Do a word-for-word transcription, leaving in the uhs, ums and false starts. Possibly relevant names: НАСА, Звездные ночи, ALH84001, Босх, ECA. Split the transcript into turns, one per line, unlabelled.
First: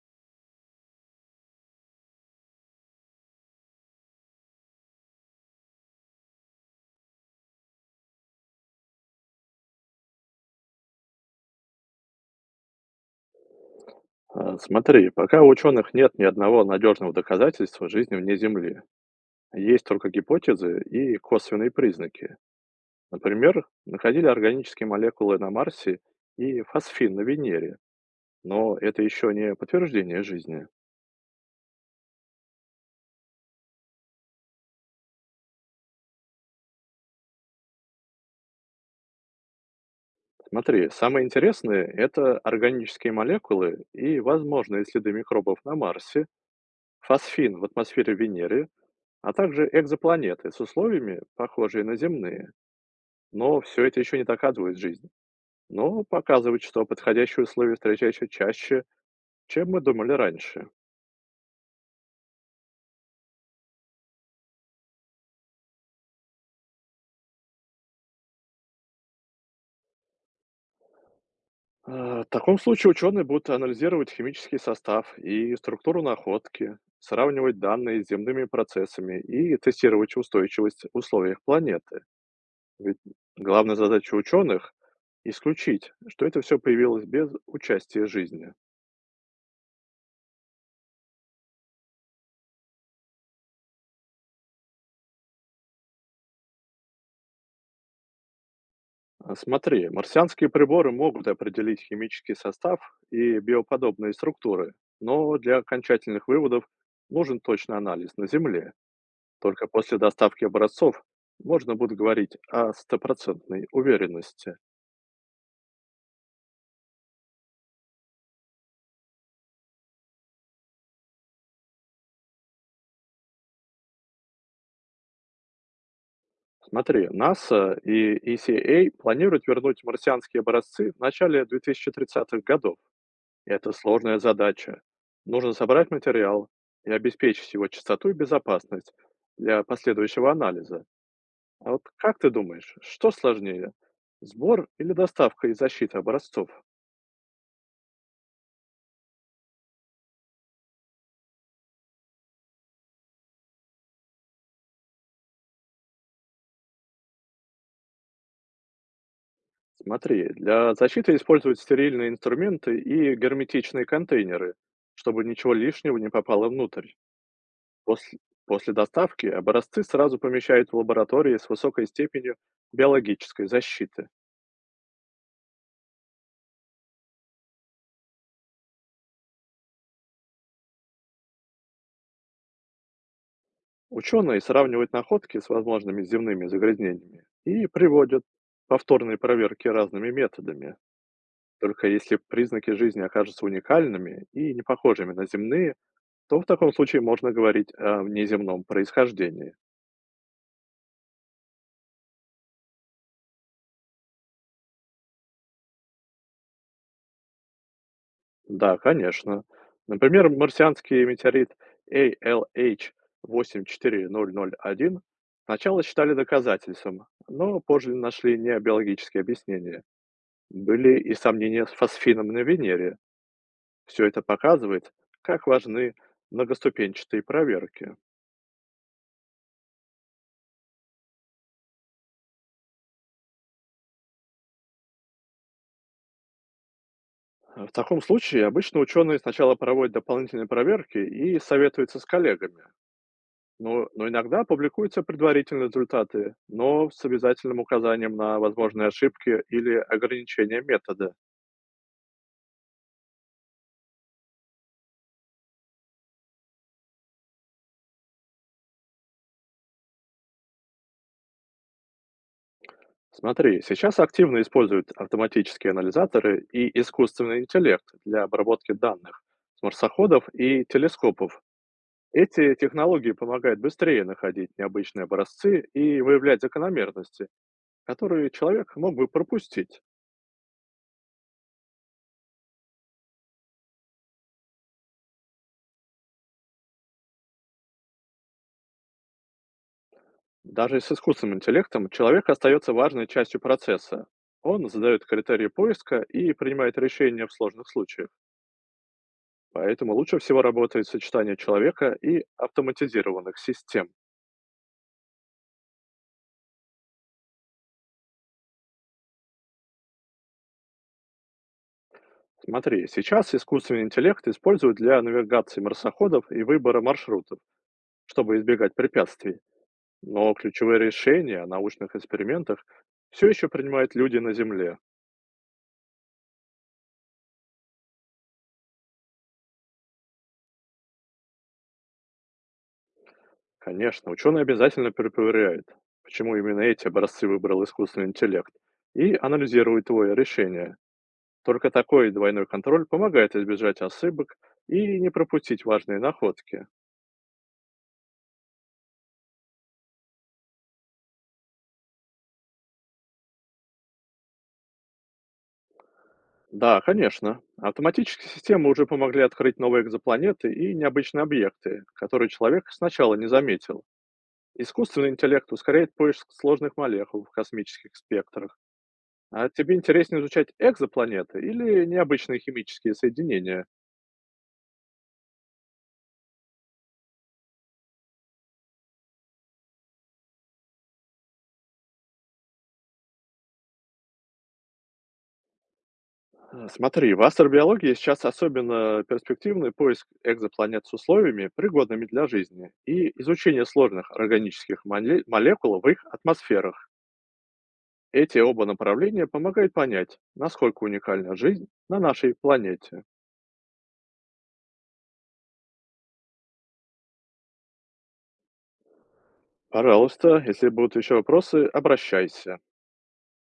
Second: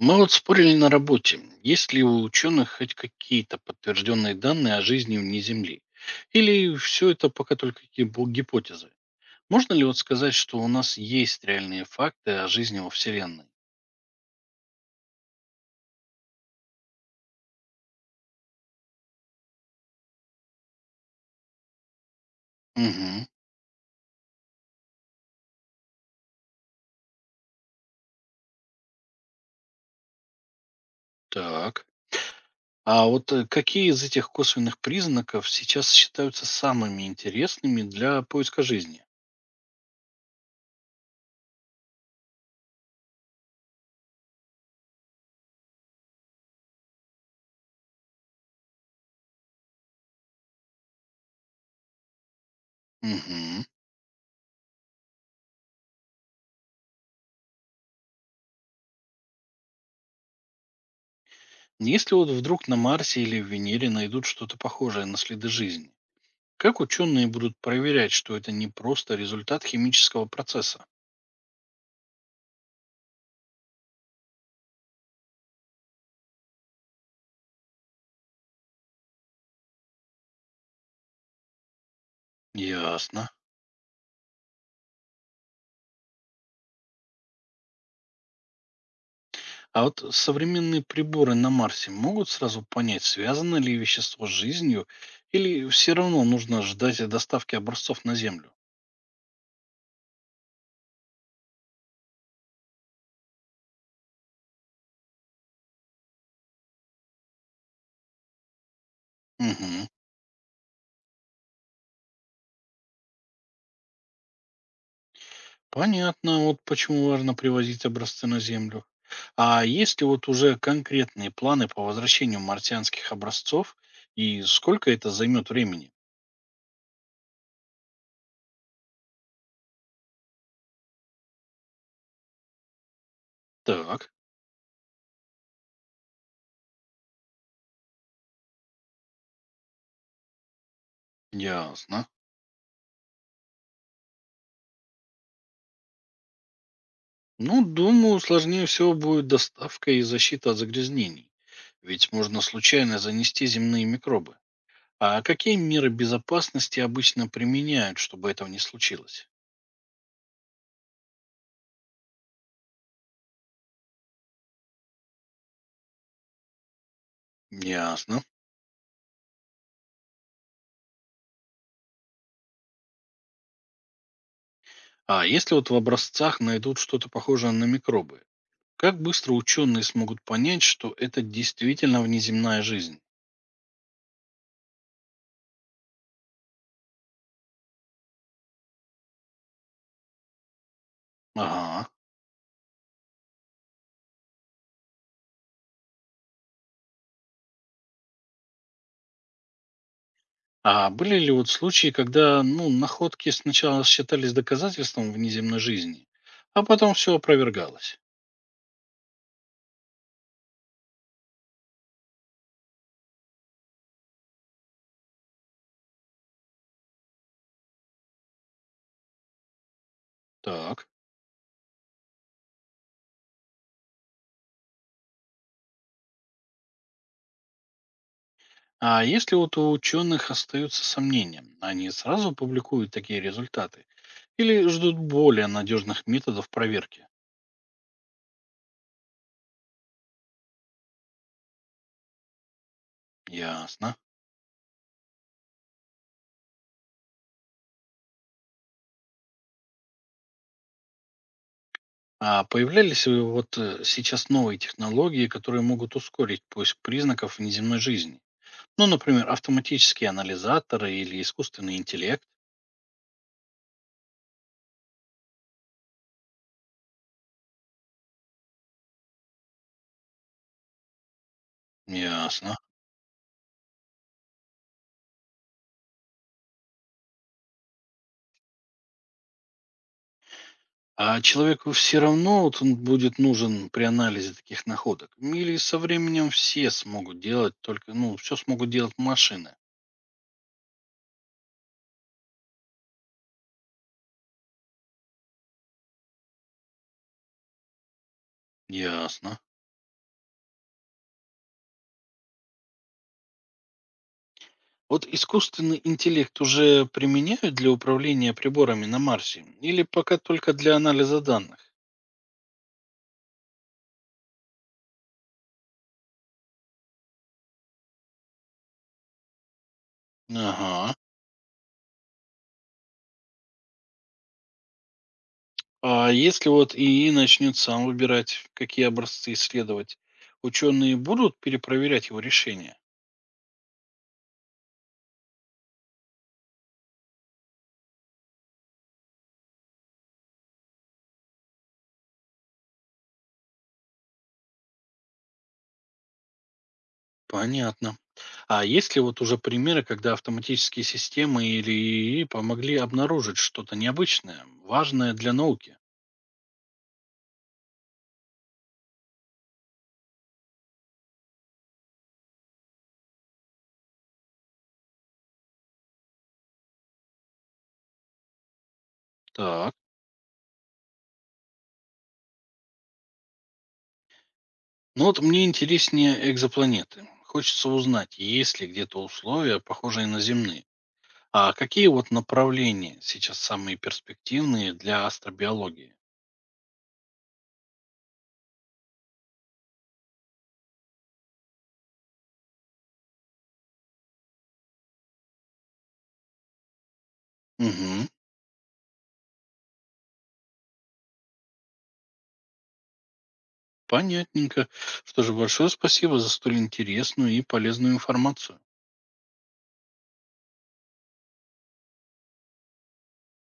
Мы вот спорили на работе, есть ли у ученых хоть какие-то подтвержденные данные о жизни вне Земли? Или все это пока только гибо- гипотезы? Можно ли вот сказать, что у нас есть реальные факты о жизни во Вселенной?
А, Смотри, пока у ученых нет ни одного надежного доказательства жизни вне Земли. Есть только гипотезы и косвенные признаки.
Угу,
Например, находили органические молекулы на Марсе и фосфин на Венере. Но это еще не подтверждение жизни.
так. А вот э, какие из этих косвенных признаков сейчас считаются самыми интересными для поиска жизни?
Смотри, самое интересное – это органические молекулы и возможные следы микробов на Марсе, фосфин в атмосфере Венеры, а также экзопланеты с условиями, похожие на земные. Но
Угу.
все это еще не доказывает жизнь. Но показывает, что подходящие условия встречаются чаще, чем мы думали раньше.
Если вот вдруг на Марсе или в Венере найдут что-то похожее на следы жизни, как ученые будут проверять, что это не просто результат химического процесса?
Э, В таком случае ученые будут анализировать химический состав и структуру находки, сравнивать данные с земными процессами и тестировать устойчивость в условиях планеты. Ведь
Ясно.
главная задача ученых – исключить, что это все появилось без участия жизни.
А вот современные приборы на Марсе могут сразу понять, связано ли вещество с жизнью, или все равно нужно ждать доставки образцов на Землю?
А, Смотри, марсианские приборы могут определить химический состав и биоподобные структуры, но для окончательных выводов нужен точный анализ на Земле. Только
Угу.
после доставки образцов можно будет говорить о стопроцентной уверенности.
Понятно, вот почему важно привозить образцы на Землю. А есть ли вот уже конкретные планы по возвращению марсианских образцов и сколько это займет времени?
Смотри, НАСА и E C A планируют вернуть марсианские образцы в начале две тысячи тридцатых годов. И это
Так,
сложная задача. Нужно собрать материал и обеспечить его чистоту и безопасность для последующего анализа. А вот
ясно.
как ты думаешь, что сложнее? Сбор или доставка и защита образцов?
Ну, думаю, сложнее всего будет доставка и защита от загрязнений. Ведь можно случайно занести земные микробы. А какие меры безопасности обычно применяют, чтобы этого не случилось?
Смотри, для защиты используют стерильные инструменты и герметичные контейнеры, чтобы ничего лишнего не попало внутрь. После,
Ясно.
после доставки образцы сразу помещают в лаборатории с высокой степенью биологической защиты.
А если вот в образцах найдут что-то похожее на микробы, как быстро ученые смогут понять, что это действительно внеземная жизнь?
Ученые сравнивают находки с возможными земными загрязнениями и приводят повторные проверки разными методами. Только
Ага.
если признаки жизни окажутся уникальными и не похожими на земные, то в таком случае можно говорить о внеземном происхождении.
А были ли вот случаи, когда, ну, находки сначала считались доказательством внеземной жизни, а потом все опровергалось?
Да, конечно. Например, марсианский метеорит A L H восемь четыре ноль ноль один сначала считали доказательством, но позже нашли необиологические объяснения.
Так.
Были и сомнения с фосфином на Венере. Все это показывает, как важны многоступенчатые проверки.
А если вот у ученых остаются сомнения, они сразу публикуют такие результаты или ждут более надежных методов проверки?
А, В таком случае обычно ученые сначала проводят дополнительные проверки и советуются с коллегами, но,
Ясно.
но иногда публикуются предварительные результаты, но с обязательным указанием на возможные ошибки или ограничения метода.
А появлялись ли вот э, сейчас новые технологии, которые могут ускорить поиск признаков внеземной жизни? Ну, например, автоматические анализаторы или искусственный интеллект?
Смотри, сейчас активно используют автоматические анализаторы и искусственный интеллект для обработки данных с марсоходов и телескопов. Эти
Ясно.
технологии помогают быстрее находить необычные образцы и выявлять закономерности, которые человек мог бы пропустить.
А человеку все равно вот он будет нужен при анализе таких находок? Или со временем все смогут делать только, ну, все смогут делать машины?
Даже с искусственным интеллектом человек остается важной частью процесса. Он задает критерии поиска и принимает решения в сложных случаях.
Ясно.
Поэтому лучше всего работает сочетание человека и автоматизированных систем.
Вот искусственный интеллект уже применяют для управления приборами на Марсе или пока только для анализа данных?
Смотри, сейчас искусственный интеллект используют для навигации марсоходов и выбора маршрутов, чтобы избегать препятствий. Но ключевые
Ага.
решения о научных экспериментах все еще принимают люди на Земле.
А если вот ИИ начнет сам выбирать, какие образцы исследовать, ученые будут перепроверять его решения?
Конечно, ученые обязательно перепроверяют, почему именно эти образцы выбрал искусственный интеллект, и анализируют твое решение. Только такой двойной контроль помогает избежать ошибок и не пропустить важные находки.
Понятно. А есть ли вот уже примеры, когда автоматические системы или ИИ помогли обнаружить что-то необычное, важное для науки?
Да, конечно. Автоматические системы уже помогли открыть новые экзопланеты и необычные объекты, которые человек сначала не заметил. Искусственный интеллект ускоряет поиск сложных молекул в космических спектрах. А
Так.
тебе интереснее изучать экзопланеты или необычные химические соединения?
Ну вот мне интереснее экзопланеты. Хочется узнать, есть ли где-то условия, похожие на земные. А какие вот направления сейчас самые перспективные для астробиологии?
А, Смотри, в астробиологии сейчас особенно перспективный поиск экзопланет с условиями, пригодными для жизни, и изучение сложных органических моле- молекул в их атмосферах.
Угу,
Эти оба направления помогают понять, насколько уникальна жизнь на нашей планете.
понятненько. Что же, большое спасибо за столь интересную и полезную информацию.
Пожалуйста, если будут еще вопросы, обращайся.